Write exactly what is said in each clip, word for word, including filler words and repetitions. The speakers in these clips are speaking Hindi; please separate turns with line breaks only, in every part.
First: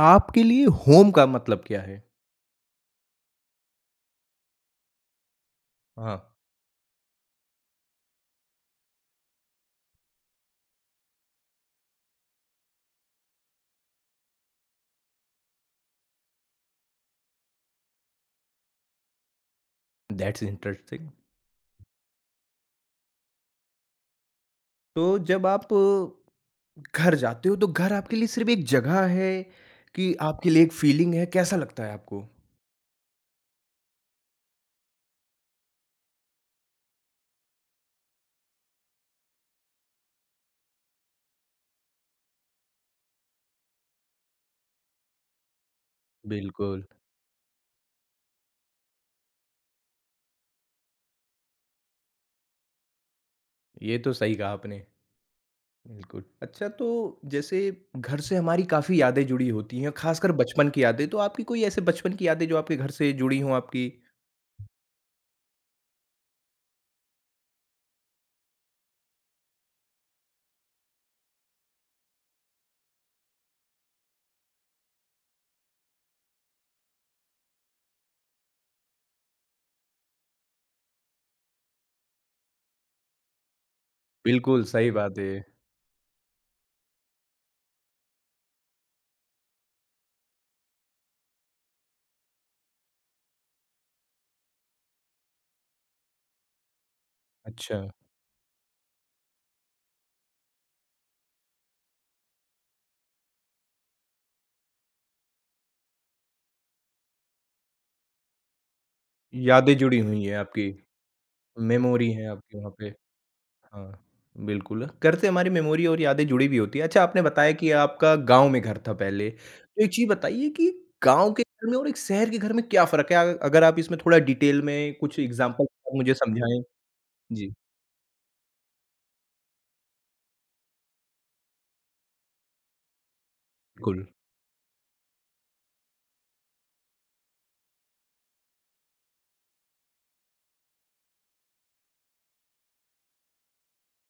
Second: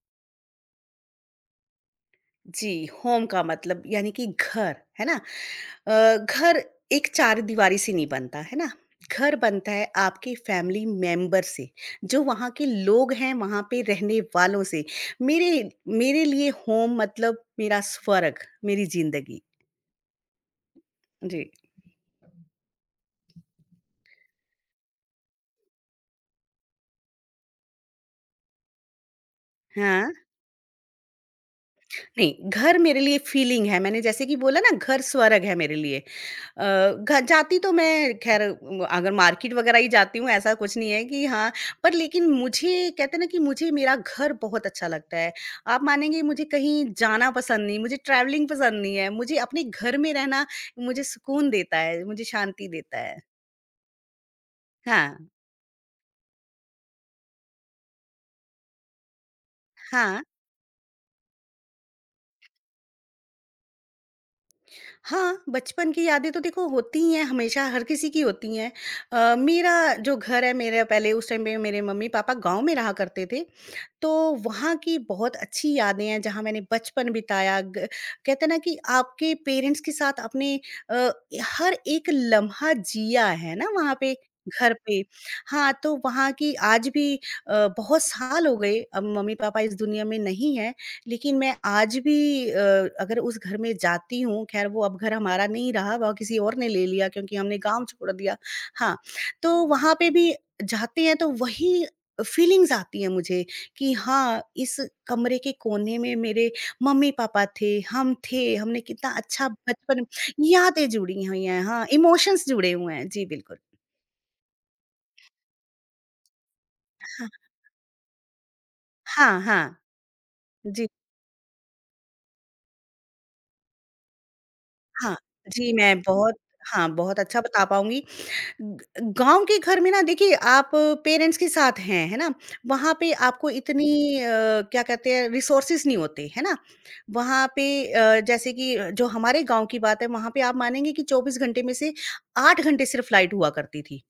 आपके लिए होम का मतलब क्या है?
जी, होम का मतलब यानी कि घर, है ना? अ,
हाँ।
घर एक चारदीवारी से नहीं बनता, है ना? घर बनता है आपके फैमिली मेंबर से, जो वहाँ के लोग हैं, वहाँ पे रहने वालों से। मेरे मेरे लिए होम मतलब मेरा स्वर्ग, मेरी ज़िंदगी।
That's interesting.
जी।
तो जब आप अ, घर जाते हो तो घर आपके लिए सिर्फ़ एक जगह है
हाँ।
कि आपके लिए एक फीलिंग है, कैसा लगता है आपको?
नहीं, घर मेरे लिए फीलिंग है, मैंने जैसे कि बोला ना घर स्वर्ग है मेरे लिए। अ, घ जाती तो मैं ख़ैर म अगर मार्केट वग़ैरह ही जाती हूँ ऐसा कुछ नहीं है कि हाँ, पर लेकिन मुझे कहते हैं ना कि मुझे मेरा घर बहुत अच्छा लगता है। आप मानेंगे मुझे
बिल्कुल,
कहीं जाना पसंद नहीं, मुझे ट्रैवलिंग पसंद नहीं है, मुझे अपने घर में रहना मुझे सुकून देता है, मुझे शांति देता है।
ये तो सही कहा आपने।
हाँ,
बिल्कुल। अच्छा तो जैसे घर से हमारी काफ़ी यादें जुड़ी होती हैं,
हाँ।
ख़ासकर बचपन की यादें। तो आपकी कोई ऐसे बचपन की यादें जो आपके घर से जुड़ी हों आपकी?
हाँ, बचपन की यादें तो देखो होती ही हैं, हमेशा हर किसी की होती हैं। अ, मेरा जो घर है मेरा पहले उस टाइम पे मेरे मम्मी-पापा गाँव में रहा करते थे। तो वहाँ की बहुत अच्छी यादें हैं जहाँ मैंने बचपन बिताया ग- कहते हैं ना कि आपके पेरेंट्स के साथ आपने अ, हर एक लम्हा जिया है ना वहाँ पे
बिल्कुल,
घर
सही
पे।
बात है ये।
हाँ, तो वहाँ की आज भी अ, बहुत साल हो गए अब मम्मी पापा इस दुनिया में नहीं है लेकिन मैं आज भी अ, अगर उस घर में जाती हूँ खैर वो अब घर हमारा नहीं रहा वह किसी और ने ले लिया क्योंकि हमने
अच्छा,
गांव छोड़ दिया। हाँ, तो वहाँ पे भी जाते हैं तो वही फीलिंग्स आती हैं मुझे कि हाँ, इस कमरे के कोने में मेरे मम्मी-पापा थे, हम थे, हमने कितना अच्छा
यादें जुड़ी
बचपन।
हुई हैं आपकी,
यादें जुड़ी हुई हैं, हाँ,
मेमोरी है
इमोशंस
आपकी वहाँ
जुड़े
पे।
हुए हैं। जी, बिल्कुल।
हाँ, बिल्कुल। घर से हमारी मेमोरी और यादें जुड़ी भी होती हैं। अच्छा आपने
हाँ,
बताया कि आपका गाँव में घर था पहले।
हाँ, हाँ,
तो एक चीज़ बताइए कि
जी,
गाँव के घर में और एक शहर के घर में क्या फ़र्क है? अ अगर आप इसमें थोड़ा डिटेल में
हाँ,
कुछ एग्ज़ाम्पल
जी,
आप
मैं
मुझे
बहुत
समझाएँ?
हाँ, बहुत अच्छा
जी,
बता पाऊँगी। ग गाँव के घर में ना देखिए आप पेरेंट्स के साथ हैं, है ना? वहाँ पे आपको इतनी
बिल्कुल।
अ, क्या कहते हैं रिसोर्सेज़ नहीं होते, है ना? वहाँ पे अ, जैसे कि जो हमारे गाँव की बात है वहाँ पे आप मानेंगे कि चौबीस घंटे में से आठ घंटे सिर्फ़ लाइट हुआ करती थी।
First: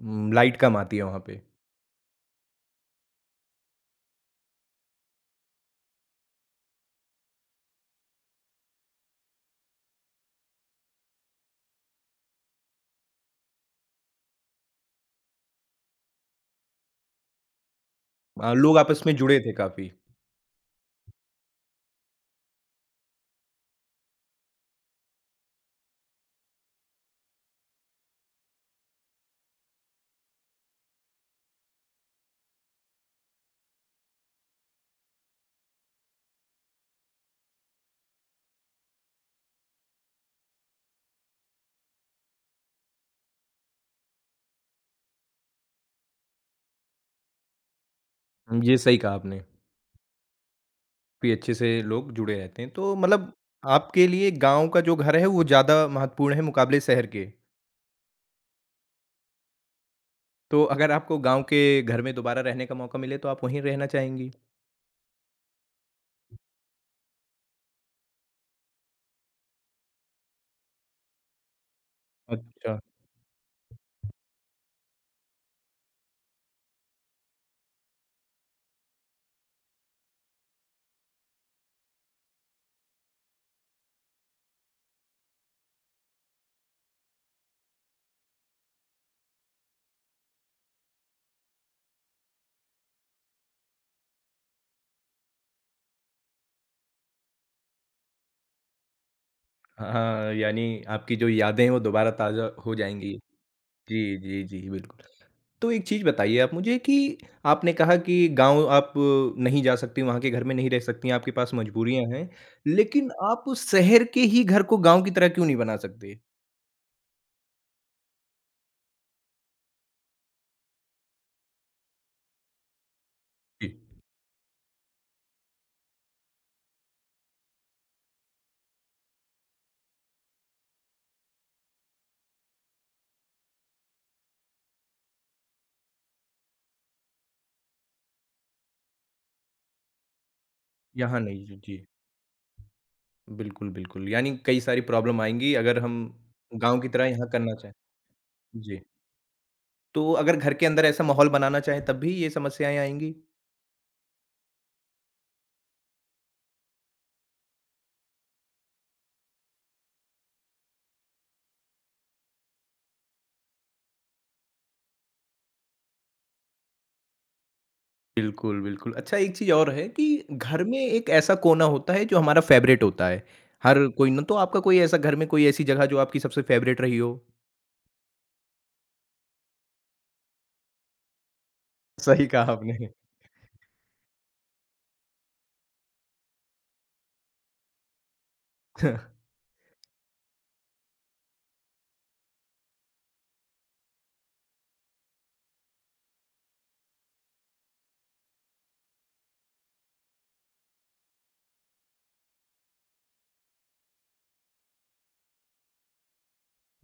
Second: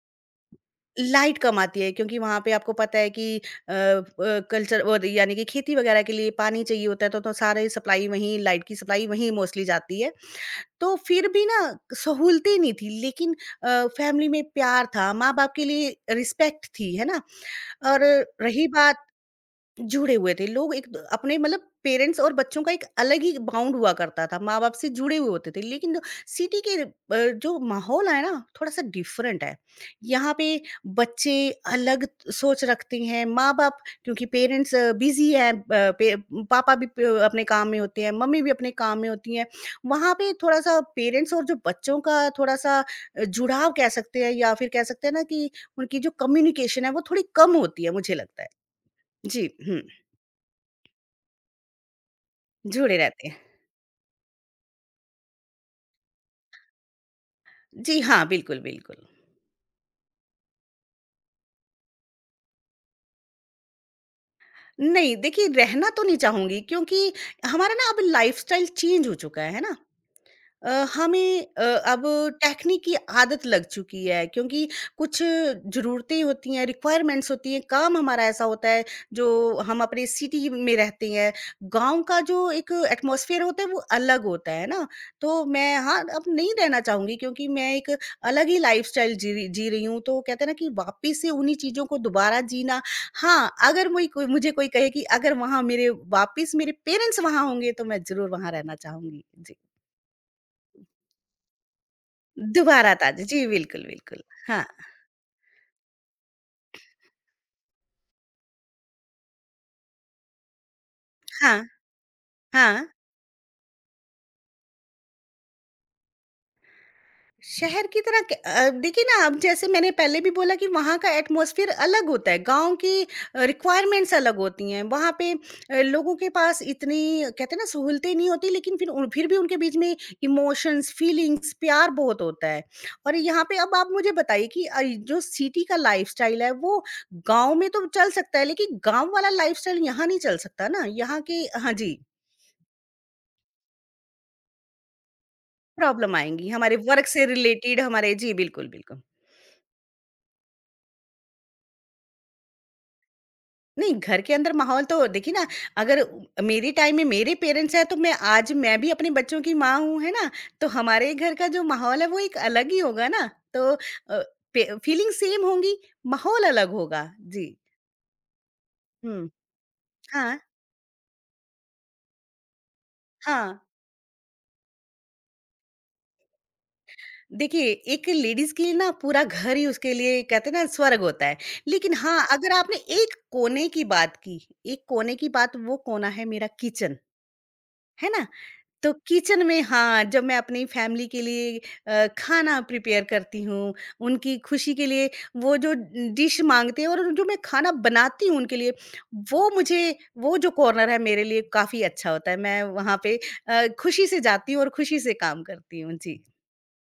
उम, लाइट कम आती है वहाँ
लाइट
पे।
कम आती है क्योंकि वहाँ पे आपको पता है कि अ अ, कल्चर और यानी कि खेती वगैरह के लिए पानी चाहिए होता है तो तो सारे सप्लाई वहीं लाइट की सप्लाई वहीं मोस्टली जाती है। तो फिर भी ना सहूलतें नहीं थी लेकिन अ, फैमिली में प्यार था, माँ-बाप के लिए रिस्पेक्ट थी, है ना? और
अ,
रही
लोग आपस
बात
में जुड़े थे काफ़ी।
जुड़े हुए थे लोग एक द अपने मतलब पेरेंट्स और बच्चों का एक अलग ही बाउंड हुआ करता था, माँ-बाप से जुड़े हुए होते थे। लेकिन जो सिटी के अ, जो माहौल है ना, थोड़ा-सा डिफरेंट है। यहाँ पे बच्चे अलग सोच रखते हैं, माँ-बाप क्योंकि पेरेंट्स बिज़ी हैं अ, पे पापा भी प अपने काम में होते हैं, मम्मी भी अपने काम में होती हैं। वहाँ पे थोड़ा-सा पेरेंट्स और जो बच्चों का थोड़ा-सा अ, जुड़ाव कह सकते हैं या फिर कह सकते हैं ना कि उनकी जो कम्युनिकेशन है, वो थोड़ी कम होती है, मुझे लगता है।
उम, ये सही कहा आपने।
जी, हुँ।
काफ़ी अच्छे से लोग जुड़े रहते हैं। तो
जुड़े रहते
मतलब
हैं।
आपके लिए गाँव का जो घर है वो ज़्यादा महत्वपूर्ण है मुकाबले शहर के।
जी हाँ, बिल्कुल, बिल्कुल।
तो अगर आपको गाँव के घर में दोबारा रहने का मौका मिले तो आप वहीं रहना चाहेंगी?
नहीं देखिए रहना तो नहीं चाहूँगी क्योंकि हमारा ना अब लाइफ़स्टाइल चेंज हो चुका है, है ना? अ, हमें अ, अब
अच्छा।
टेक्निक की आदत लग चुकी है क्योंकि कुछ ज़रूरतें होती हैं, रिक्वायरमेंट्स होती हैं, काम हमारा ऐसा होता है जो हम अपने सिटी में रहते हैं। गाँव का जो एक एटमॉस्फेयर होता है वो अलग होता है ना, तो मैं हाँ, अब नहीं रहना चाहूँगी क्योंकि मैं एक अलग ही लाइफ़स्टाइल जी रही जी रही हूँ, तो कहते हैं ना कि वापस से उन्हीं चीज़ों को दोबारा जीना। हाँ, अगर मुई कोई मुझे कोई कहे कि अगर वहाँ मेरे वापस मेरे पेरेंट्स वहाँ होंगे तो मैं ज़रूर वहाँ रहना चाहूँगी। जी।
हाँ, यानी आपकी जो यादें हैं वो दोबारा ताज़ा हो
दोबारा
जाएँगी।
ताज़ा, जी, बिल्कुल,
जी,
बिल्कुल।
जी,
हाँ,
जी, बिल्कुल। तो एक चीज़ बताइए आप मुझे कि आपने कहा कि गाँव आप नहीं जा सकती, वहाँ के घर में नहीं रह सकती, आपके पास
हाँ,
मजबूरियाँ हैं।
हाँ।
लेकिन आप उस शहर के ही घर को गाँव की तरह क्यों नहीं बना सकते?
शहर की तरह क अ, देखिए ना अब जैसे मैंने पहले भी बोला कि वहाँ का एटमॉस्फ़ियर अलग होता है, गाँव की
जी,
रिक्वायरमेंट्स अलग होती हैं। वहाँ पे अ, लोगों के पास इतनी कहते हैं ना सहूलतें नहीं होती लेकिन फिर उन फिर भी उनके बीच में इमोशंस, फीलिंग्स, प्यार बहुत होता है। और यहाँ पे अब आप मुझे बताइए कि अ, जो सिटी का लाइफ़स्टाइल है वो गाँव में तो चल सकता है लेकिन गाँव वाला लाइफ़स्टाइल यहाँ नहीं चल सकता ना,
यहाँ
यहाँ के।
नहीं जी,
हाँ
जी।
जी।
बिल्कुल, बिल्कुल। यानी कई सारी प्रॉब्लम आएँगी अगर हम
प्रॉब्लम आएँगी, हमारे
गाँव की तरह
वर्क से
यहाँ करना चाहें।
रिलेटेड हमारे। जी, बिल्कुल,
जी,
बिल्कुल।
तो अगर घर के अंदर ऐसा माहौल बनाना चाहें तब भी ये समस्याएँ आएँगी?
नहीं, घर के अंदर माहौल तो देखिए ना अगर उ मेरे टाइम में मेरे पेरेंट्स हैं, तो मैं आज मैं भी अपने बच्चों की माँ हूँ, है ना? तो हमारे घर का जो माहौल है, वो एक अलग ही होगा ना, तो अ, पे फीलिंग सेम होंगी, माहौल अलग होगा। जी।
बिल्कुल, बिल्कुल। अच्छा
हुँ।
एक चीज़ और है कि
हाँ,
घर में एक ऐसा कोना होता है जो हमारा फ़ेवरेट होता है।
हाँ।
हर कोई ना तो आपका कोई ऐसा घर में कोई ऐसी जगह जो आपकी सबसे फ़ेवरेट रही हो?
देखिए, एक लेडीज़ के लिए ना पूरा घर ही उसके लिए कहते हैं ना स्वर्ग होता है, लेकिन
सही
हाँ,
कहा
अगर आपने
आपने।
एक कोने की बात की, एक कोने की बात वो कोना है मेरा किचन, है ना? तो किचन में हाँ, जब मैं अपनी फैमिली के लिए अ, खाना प्रिपेयर करती हूँ, उनकी खुशी के लिए वो जो डिश माँगते हैं और जो मैं खाना बनाती हूँ उनके लिए, वो मुझे वो जो कॉर्नर है मेरे लिए काफ़ी अच्छा होता है। मैं वहाँ पे अ, खुशी से जाती हूँ और खुशी से काम करती हूँ। जी।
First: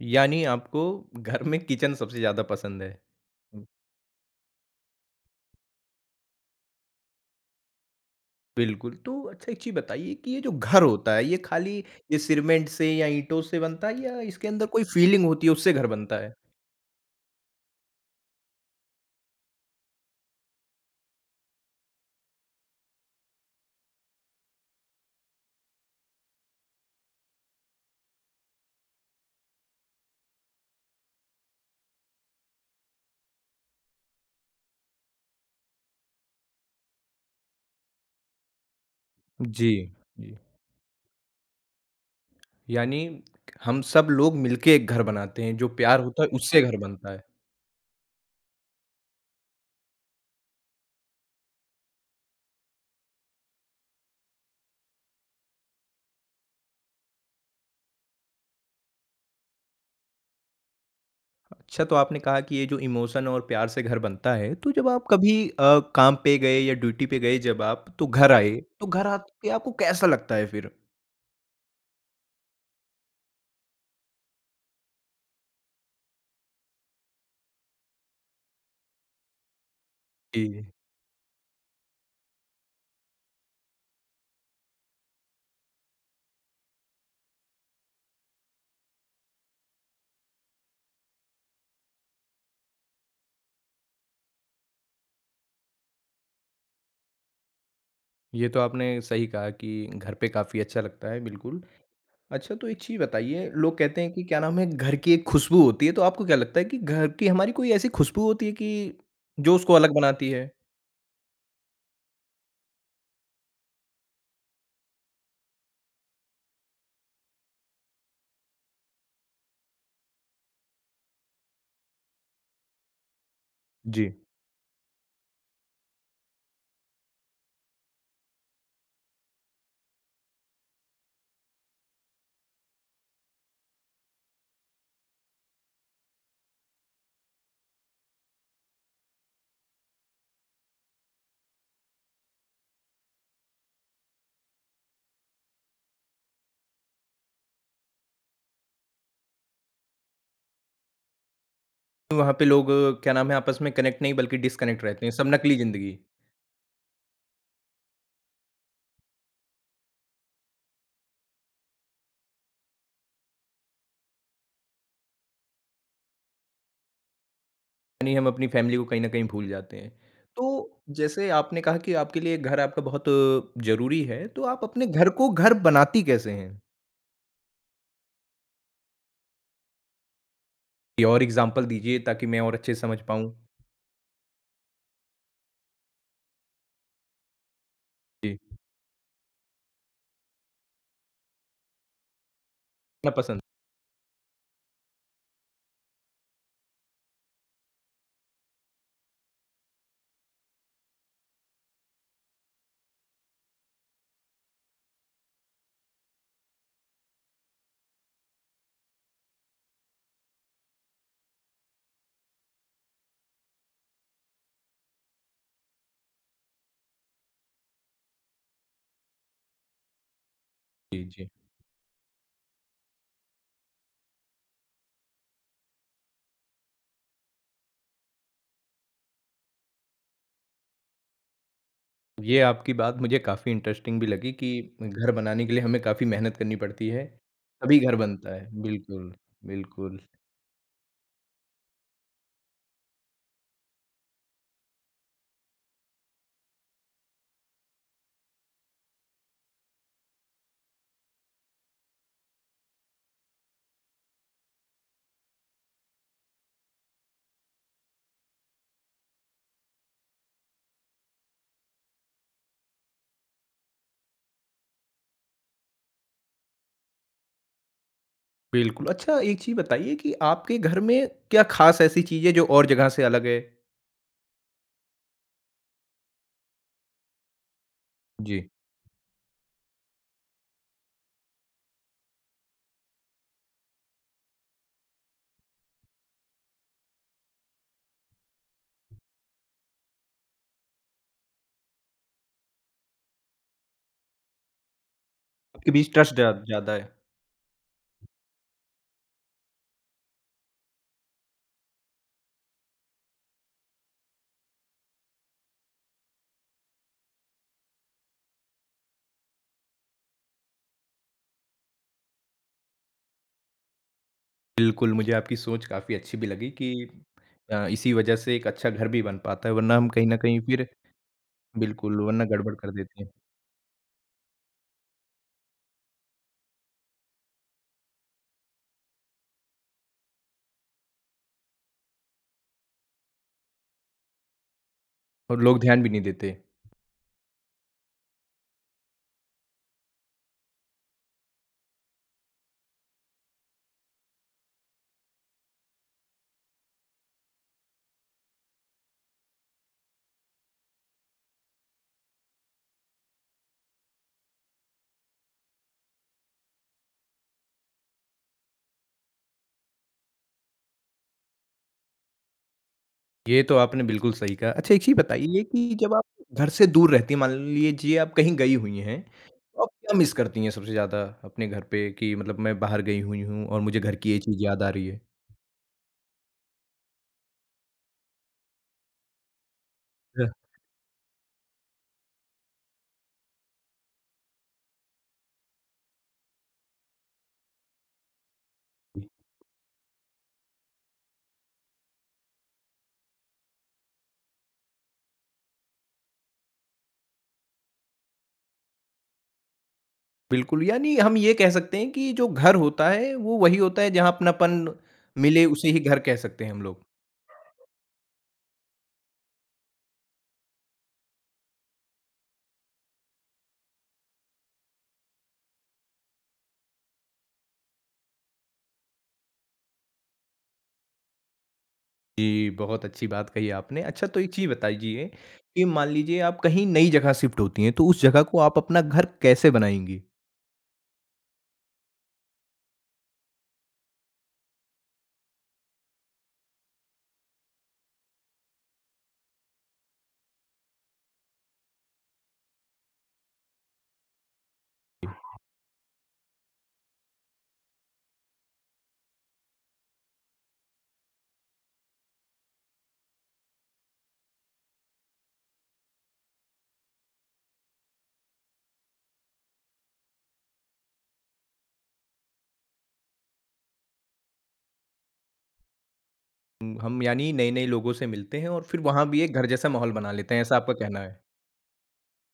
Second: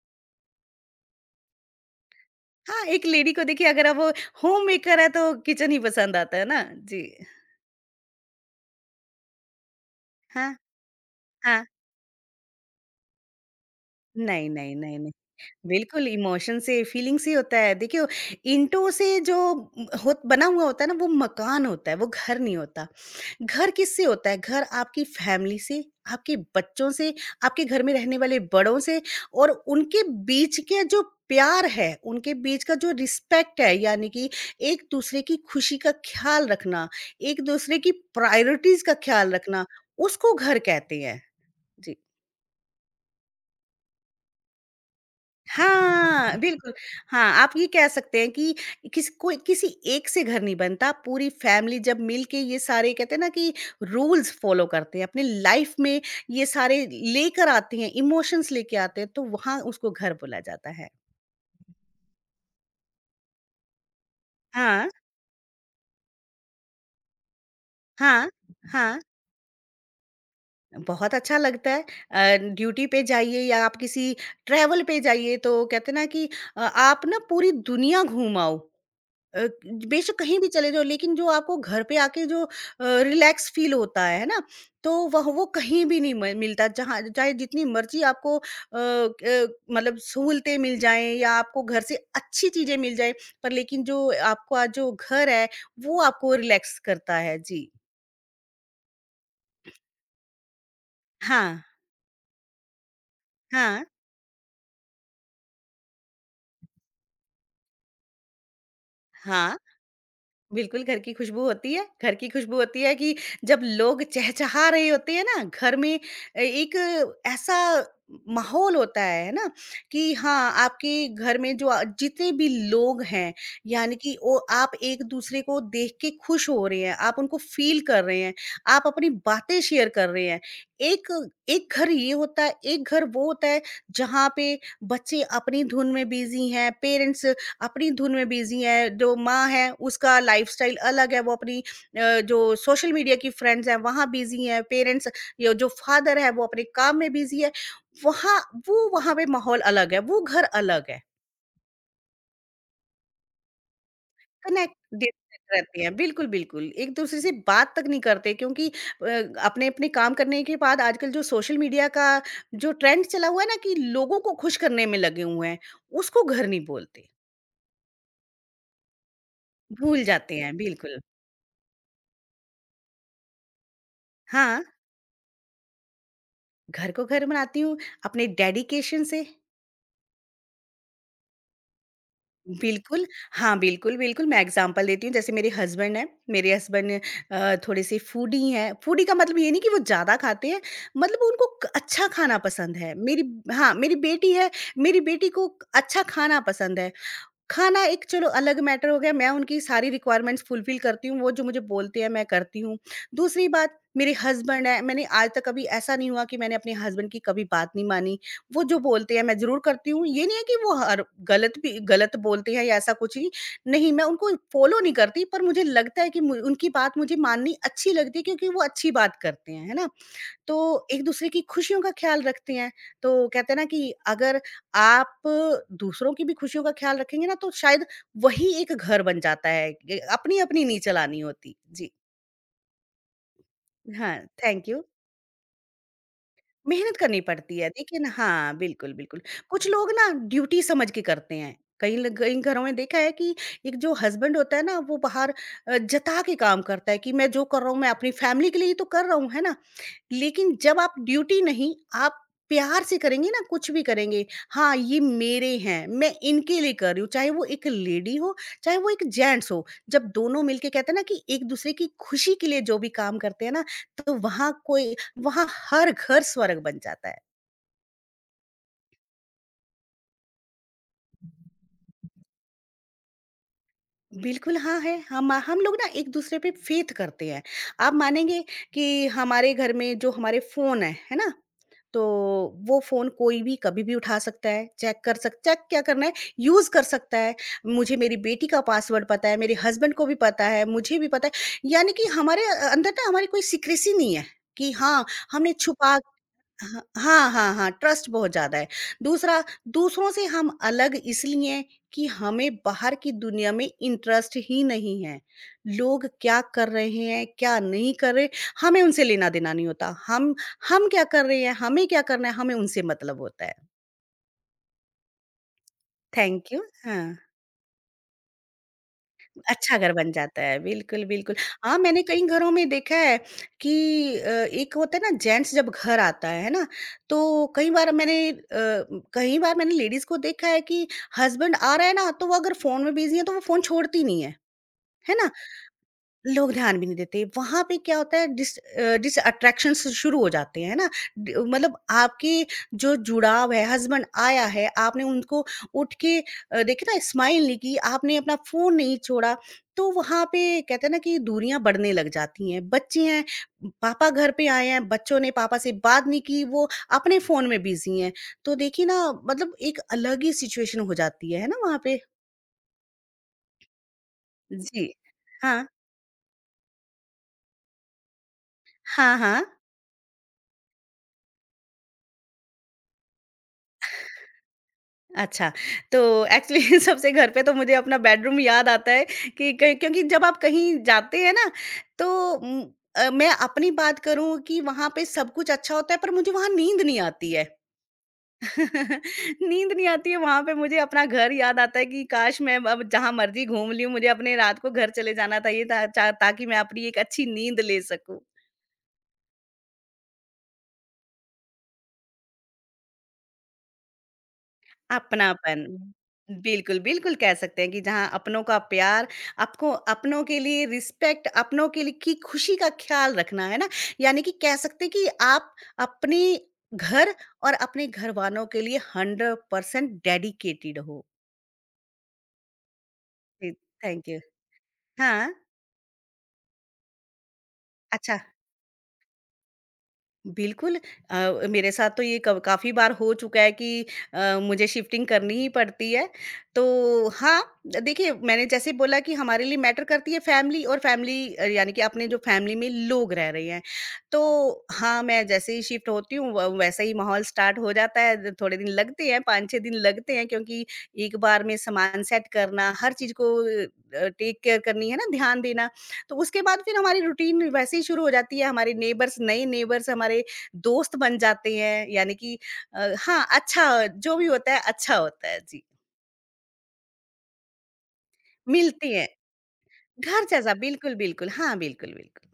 यानी आपको घर में किचन सबसे ज़्यादा पसंद
हाँ,
है।
एक लेडी को
हुँ।
देखिए अगर अब वो होममेकर है तो किचन ही पसंद आता है ना। जी।
बिल्कुल, तो अच्छा एक चीज़ बताइए कि ये
हाँ,
जो घर होता है ये
हाँ।
खाली ये सीमेंट से या ईंटों से बनता है या इसके
नहीं,
अंदर
नहीं,
कोई
नहीं, नहीं।
फ़ीलिंग होती है उससे घर
बिल्कुल,
बनता है?
इमोशन से, फीलिंग से होता है। देखिए, ईंटों से जो होत बना हुआ होता है ना, वो मकान होता है, वो घर नहीं होता। घर किससे होता है? घर आपकी फैमिली से, आपके बच्चों से, आपके घर में रहने वाले बड़ों से और उनके बीच के जो प्यार है, उनके बीच का जो रिस्पेक्ट है, यानी कि एक-दूसरे की खुशी का ख़्याल रखना, एक-दूसरे की प्रायोरिटीज़ का ख़्याल रखना,
जी,
उसको
जी।
घर कहते हैं। जी।
यानी हम सब लोग मिलके एक घर बनाते हैं, जो प्यार होता है
हाँ,
उससे
बिल्कुल।
घर बनता है।
हाँ, आप ये कह सकते हैं कि किस कोई किसी एक से घर नहीं बनता, पूरी फैमिली जब मिल के ये सारे कहते हैं ना कि रूल्स फॉलो करते हैं, अपनी लाइफ में ये सारे लेकर आते हैं, इमोशंस लेके आते हैं, तो वहाँ उसको घर बोला जाता है।
अच्छा तो आपने कहा कि ये जो इमोशन और प्यार से घर बनता है तो जब
हाँ,
आप कभी अ, काम पे गए या ड्यूटी पे गए जब आप तो
हाँ,
घर आए तो
हाँ,
घर आके आपको कैसा लगता है फिर?
बहुत अच्छा लगता है। अ, ड्यूटी पे जाइए या आप किसी ट्रैवल पे जाइए तो कहते हैं ना कि अ, आप ना पूरी दुनिया घूम आओ। अ, बेशक कहीं भी
जी,
चले जाओ लेकिन जो आपको घर पे आके जो रिलैक्स फील होता है ना तो वह वो कहीं भी नहीं म- मिलता जहाँ चाहे जितनी मर्जी आपको अ, अ, मतलब सहूलतें मिल जाएं या आपको घर से अच्छी चीजें मिल जाएं पर लेकिन जो आपका जो घर है वो आपको रिलैक्स करता है। जी,
ये तो आपने सही कहा कि घर पे काफ़ी अच्छा लगता है बिल्कुल।
हाँ,
अच्छा तो एक चीज़ बताइए लोग
हाँ,
कहते हैं कि क्या नाम है घर की एक खुशबू होती है तो आपको क्या लगता है कि घर की हमारी कोई ऐसी खुशबू होती है कि जो
हाँ।
उसको अलग बनाती है?
बिल्कुल, घर की खुशबू होती है। घर की खुशबू होती है कि जब लोग चहचहा रहे होते हैं ना, घर में ए एक ऐसा माहौल होता है, है ना? कि हाँ, आपके घर में जो अ, जितने भी लोग हैं, यानी
जी।
कि वो आप एक-दूसरे को देख के खुश हो रहे हैं, आप उनको फ़ील कर रहे हैं, आप अपनी बातें शेयर कर रहे हैं। एक एक घर ये होता है, एक घर वो होता है, जहाँ पे बच्चे अपनी धुन में बिज़ी हैं, पेरेंट्स अपनी धुन में बिजी है, जो माँ है उसका लाइफ़स्टाइल अलग है, वो अपनी अ, जो सोशल मीडिया की फ्रेंड्स हैं वहाँ बिजी हैं, पेरेंट्स या जो फादर है वो अपने काम में बिजी है, वहाँ वो वहाँ पे माहौल अलग है, वो घर अलग है,
वहाँ पे लोग अ, क्या नाम है आपस में कनेक्ट नहीं बल्कि
कनेक्ट
डिस्कनेक्ट रहते हैं सब
डिस्कनेक्ट
नकली
रहते हैं,
ज़िंदगी।
बिल्कुल, बिल्कुल, एक-दूसरे से बात तक नहीं करते क्योंकि अ, अपने-अपने काम करने के बाद आजकल जो सोशल मीडिया का जो ट्रेंड चला हुआ है ना कि लोगों को खुश करने में लगे हुए हैं, उसको घर नहीं बोलते।
यानी हम अपनी फैमिली को कहीं न कहीं भूल जाते हैं।
भूल जाते
तो
हैं, बिल्कुल।
जैसे आपने कहा कि आपके लिए घर आपका बहुत ज़रूरी है, तो आप
हाँ।
अपने घर को घर बनाती कैसे हैं?
घर को घर बनाती हूँ, अपने डेडिकेशन से।
कोई और एग्ज़ाम्पल दीजिए ताकि मैं और अच्छे से समझ
बिल्कुल,
पाऊँ।
हाँ, बिल्कुल, बिल्कुल, मैं एग्ज़ाम्पल देती हूँ, जैसे मेरे हसबैंड हैं, मेरे हसबैंड अ, थोड़े-से
जी,
फूडी हैं। फूडी का मतलब ये नहीं कि वो ज़्यादा खाते हैं, मतलब उनको क अच्छा खाना पसंद है।
ना
मेरी
पसंद
हाँ, मेरी बेटी है, मेरी बेटी को अच्छा खाना पसंद है। खाना एक चलो अलग मैटर हो गया, मैं उनकी सारी रिक्वायरमेंट्स फुलफ़िल करती हूँ, वो जो मुझे बोलते हैं मैं करती हूँ। दूसरी बात मेरे हस्बैंड हैं, मैंने आज तक कभी ऐसा नहीं हुआ कि मैंने अपने हस्बैंड की कभी बात नहीं मानी। वो जो बोलते हैं मैं ज़रूर करती हूँ, ये नहीं है कि वो हर गलत भी गलत बोलते हैं या ऐसा कुछ ही, नहीं मैं उनको फ़ॉलो नहीं करती पर मुझे लगता है कि मु उनकी बात मुझे माननी अच्छी लगती है क्योंकि वो अच्छी बात करते हैं, है ना? तो
जी, जी।
एक-दूसरे की खुशियों का ख़्याल रखते हैं। तो कहते हैं ना कि अगर आप दूसरों की भी खुशियों का ख़्याल रखेंगे ना तो शायद वही एक घर बन जाता है। ए अपनी-अपनी नहीं चलानी होती। जी।
ये आपकी बात मुझे काफ़ी इंटरेस्टिंग भी
हाँ,
लगी कि
थैंक यू।
घर बनाने के लिए हमें काफ़ी मेहनत करनी पड़ती
मेहनत
है,
करनी पड़ती है।
तभी घर
देखिए ना
बनता
हाँ,
है।
बिल्कुल,
बिल्कुल,
बिल्कुल। कुछ लोग
बिल्कुल,
ना ड्यूटी समझ के करते हैं। कई ल कई घरों में देखा है कि एक जो हस्बैंड होता है ना वो बाहर अ, जता के काम करता है कि मैं जो कर रहा हूँ मैं अपनी फैमिली के लिए ही तो कर रहा हूँ, है ना? लेकिन जब आप ड्यूटी नहीं, आप प्यार से करेंगे ना कुछ भी करेंगे, हाँ, ये मेरे हैं, मैं इनके लिए कर रही हूँ, चाहे वो एक लेडी हो, चाहे वो एक जेंट्स हो। जब दोनों मिलके कहते हैं ना कि एक-दूसरे की खुशी के लिए जो भी काम करते हैं ना, तो वहाँ कोई वहाँ हर घर स्वर्ग बन जाता है।
बिल्कुल। अच्छा एक चीज़ बताइए कि आपके घर में क्या ख़ास ऐसी चीज़ है जो और जगह से अलग है?
बिल्कुल, हाँ है। हम हम लोग ना एक-दूसरे पे फ़ेथ करते हैं। आप मानेंगे
जी,
कि हमारे घर में जो हमारे फ़ोन हैं, है ना? तो वो फ़ोन कोई भी कभी भी उठा सकता है, चेक कर सक चेक क्या करना है, यूज़ कर सकता है। मुझे मेरी बेटी का पासवर्ड पता है, मेरे हस्बैंड को भी पता है, मुझे भी पता है। यानी कि हमारे अ, अंदर ना हमारी कोई सीक्रेसी नहीं है कि हाँ, हमने
आपके बीच
छुपा
ट्रस्ट ज़्या ज़्यादा
हाँ,
है?
हाँ, हाँ, हाँ, ट्रस्ट बहुत ज़्यादा है। दूसरा दूसरों से हम अलग इसलिए कि हमें बाहर की दुनिया में इंटरेस्ट ही नहीं है। लोग क्या कर रहे हैं, क्या नहीं कर रहे, हमें उनसे लेना-देना नहीं होता। हम हम क्या कर रहे हैं, हमें क्या करना है, हमें उनसे मतलब होता है।
बिल्कुल, मुझे आपकी सोच काफ़ी अच्छी भी लगी
थैंक यू।
कि
हाँ।
अ, इसी वजह से एक अच्छा घर भी बन पाता है, वरना
अच्छा
हम
घर
कहीं
बन
न कहीं
जाता है,
फिर
बिल्कुल, बिल्कुल। हाँ,
बिल्कुल,
मैंने कई
वरना
घरों
गड़बड़
में
कर
देखा
देते हैं
है कि अ, एक होता है ना जेंट्स जब घर आता है, है ना? तो कई बार मैंने अ, कई बार मैंने लेडीज़ को देखा है कि हस्बैंड आ रहा है ना, तो वो अगर फ़ोन में बिज़ी है तो वो फ़ोन छोड़ती नहीं है, है ना?
और लोग ध्यान भी नहीं देते।
लोग ध्यान भी नहीं देते। वहाँ पे क्या होता है डिस अ, डिस अट्रैक्शन स शुरू हो जाते हैं ना। ड मतलब आपके जो जुड़ाव है, हस्बैंड आया है, आपने उनको उठ के अ, देखे ना स्माइल नहीं की, आपने अपना फ़ोन नहीं छोड़ा, तो वहाँ पे कहते हैं ना कि दूरियाँ बढ़ने लग जाती हैं। बच्चे हैं, पापा घर पे आए हैं, बच्चों ने पापा से बात नहीं की, वो अपने फ़ोन में बिज़ी हैं। तो देखिए ना मतलब एक अलग ही सिचुएशन हो जाती है, है ना वहाँ पे?
ये तो आपने बिल्कुल सही कहा। अच्छा, एक
जी।
चीज़ बताइए
हाँ।
कि जब आप घर से दूर रहती हैं, मान लीजिए आप कहीं गई हुई हैं,
हाँ, हाँ।
तो आप क्या मिस करती हैं सबसे ज़्यादा अपने घर पे कि मतलब मैं बाहर गई हुई हूँ और मुझे घर की ये चीज़ याद आ रही है?
अच्छा, तो एक्चुअली सबसे घर पे तो मुझे अपना बेडरूम याद आता है कि क क्योंकि
अ,
जब आप कहीं जाते हैं ना तो उम, अ, मैं अपनी बात करूँ कि वहाँ पे सब कुछ अच्छा होता है पर मुझे वहाँ नींद नहीं आती है। नींद नहीं आती है वहाँ पे मुझे अपना घर याद आता है कि काश मैं अब जहाँ मर्ज़ी घूम ली हूँ मुझे अपने रात को घर चले जाना था ये था चा ताकि मैं अपनी एक अच्छी नींद ले सकूँ।
बिल्कुल, यानी हम ये कह सकते हैं कि जो घर होता है, वो वही होता है जहाँ अपनापन मिले,
अपनापन।
उसे ही घर कह सकते हैं हम लोग।
बिल्कुल, बिल्कुल कह सकते हैं कि जहाँ अपनों का प्यार, आपको अपनों के लिए रिस्पेक्ट, अपनों के लिए की खुशी का ख़्याल रखना, है ना? यानी कि कह सकते हैं कि आप अपने घर और अपने घरवालों के लिए हंड्रेड परसेंट डेडिकेटेड हो।
जी, बहुत अच्छी बात कही
जी,
आपने। अच्छा
थैंक
तो
यू।
एक चीज़ बताइए
हाँ,
कि मान लीजिए आप कहीं नई जगह शिफ्ट होती हैं, तो उस
अच्छा
जगह को आप अपना घर कैसे बनाएँगी?
बिल्कुल अ, मेरे साथ तो ये क काफ़ी बार हो चुका है कि अ, मुझे शिफ्टिंग करनी ही पड़ती है। तो हाँ, देखिए मैंने जैसे बोला कि हमारे लिए मैटर करती है फैमिली और फैमिली अ, यानी कि अपने जो फैमिली में लोग रह रहे हैं। तो हाँ, मैं जैसे ही शिफ्ट होती हूँ व वैसे ही माहौल स्टार्ट हो जाता है। द- थोड़े दिन लगते हैं, पाँच छह दिन लगते हैं क्योंकि एक बार में सामान सेट करना, हर चीज़ को अ, टेक केयर करनी है ना, ध्यान देना। तो उसके बाद फिर हमारी रूटीन वैसे ही शुरू हो जाती है, हमारे नेबर्स नए नेबर्स हमारे दोस्त बन जाते हैं, यानी कि अ, हाँ, अच्छा जो भी होता है, अच्छा होता है। जी,
उम, हम यानी नए-नए लोगों से मिलते हैं और फिर
मिलती
वहाँ
हैं,
भी एक घर जैसा माहौल बना
घर
लेते हैं,
जैसा
ऐसा आपका
बिल्कुल,
कहना है।
बिल्कुल। हाँ, बिल्कुल, बिल्कुल।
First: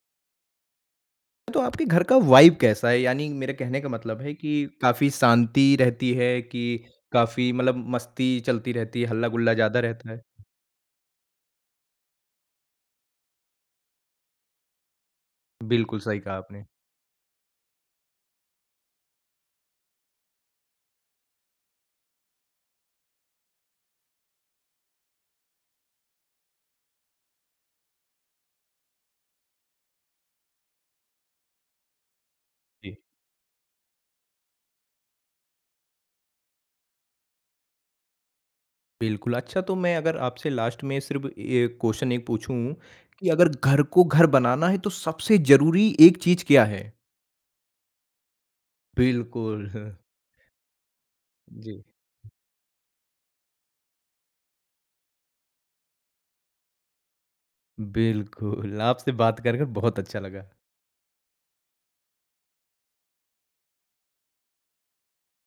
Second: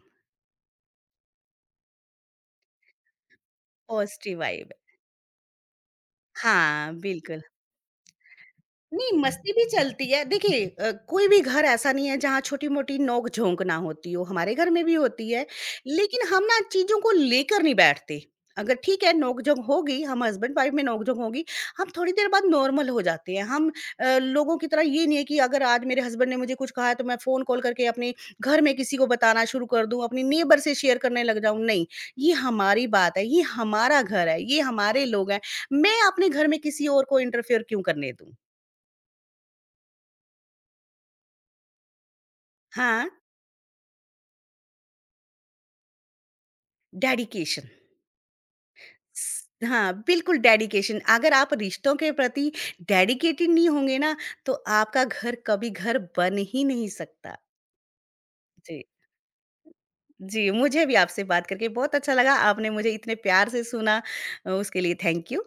तो आपके घर का वाइब कैसा है? यानी मेरे कहने का मतलब है
पॉज़िटिव
कि
वाइब
काफ़ी शांति रहती है कि
हाँ, बिल्कुल।
काफ़ी मतलब मस्ती चलती रहती है,
नहीं, मस्ती
हल्ला-गुल्ला
भी
ज़्यादा
चलती
रहता है?
है। देखिए अ, कोई भी घर ऐसा नहीं है जहाँ छोटी-मोटी नोक-झोंक ना होती हो, हमारे घर में भी होती है।
बिल्कुल सही
लेकिन
कहा
हम ना
आपने।
चीज़ों को लेकर नहीं बैठते। अगर ठीक है नोक-झोंक होगी, हम हस्बैंड-वाइफ में नोक-झोंक होगी, हम थोड़ी देर बाद नॉर्मल हो जाते हैं। हम अ, लोगों की तरह ये नहीं है कि अगर आज मेरे हस्बैंड ने मुझे कुछ कहा है तो मैं फ़ोन कॉल करके अपने घर में किसी को बताना शुरू कर दूँ, अपनी नेबर से शेयर करने लग जाऊँ, नहीं। ये हमारी
जी।
बात है, ये हमारा घर है, ये हमारे लोग हैं। मैं अपने घर में किसी और को इंटरफेयर क्यों करने दूँ?
बिल्कुल, अच्छा तो मैं अगर आपसे लास्ट में सिर्फ़ ये क्वेश्चन एक पूछूँ
हाँ,
कि अगर घर को घर बनाना है तो सबसे ज़रूरी एक चीज़ क्या है?
डेडिकेशन स
बिल्कुल,
हाँ, बिल्कुल डेडिकेशन अगर आप
जी।
रिश्तों के प्रति डेडिकेटेड नहीं होंगे ना, तो आपका घर कभी घर बन ही नहीं सकता।
बिल्कुल,
जी।
आपसे बात कर, कर बहुत अच्छा लगा।
जी, मुझे भी आपसे बात करके बहुत अच्छा लगा, आपने मुझे इतने प्यार से सुना अ, उसके लिए थैंक यू।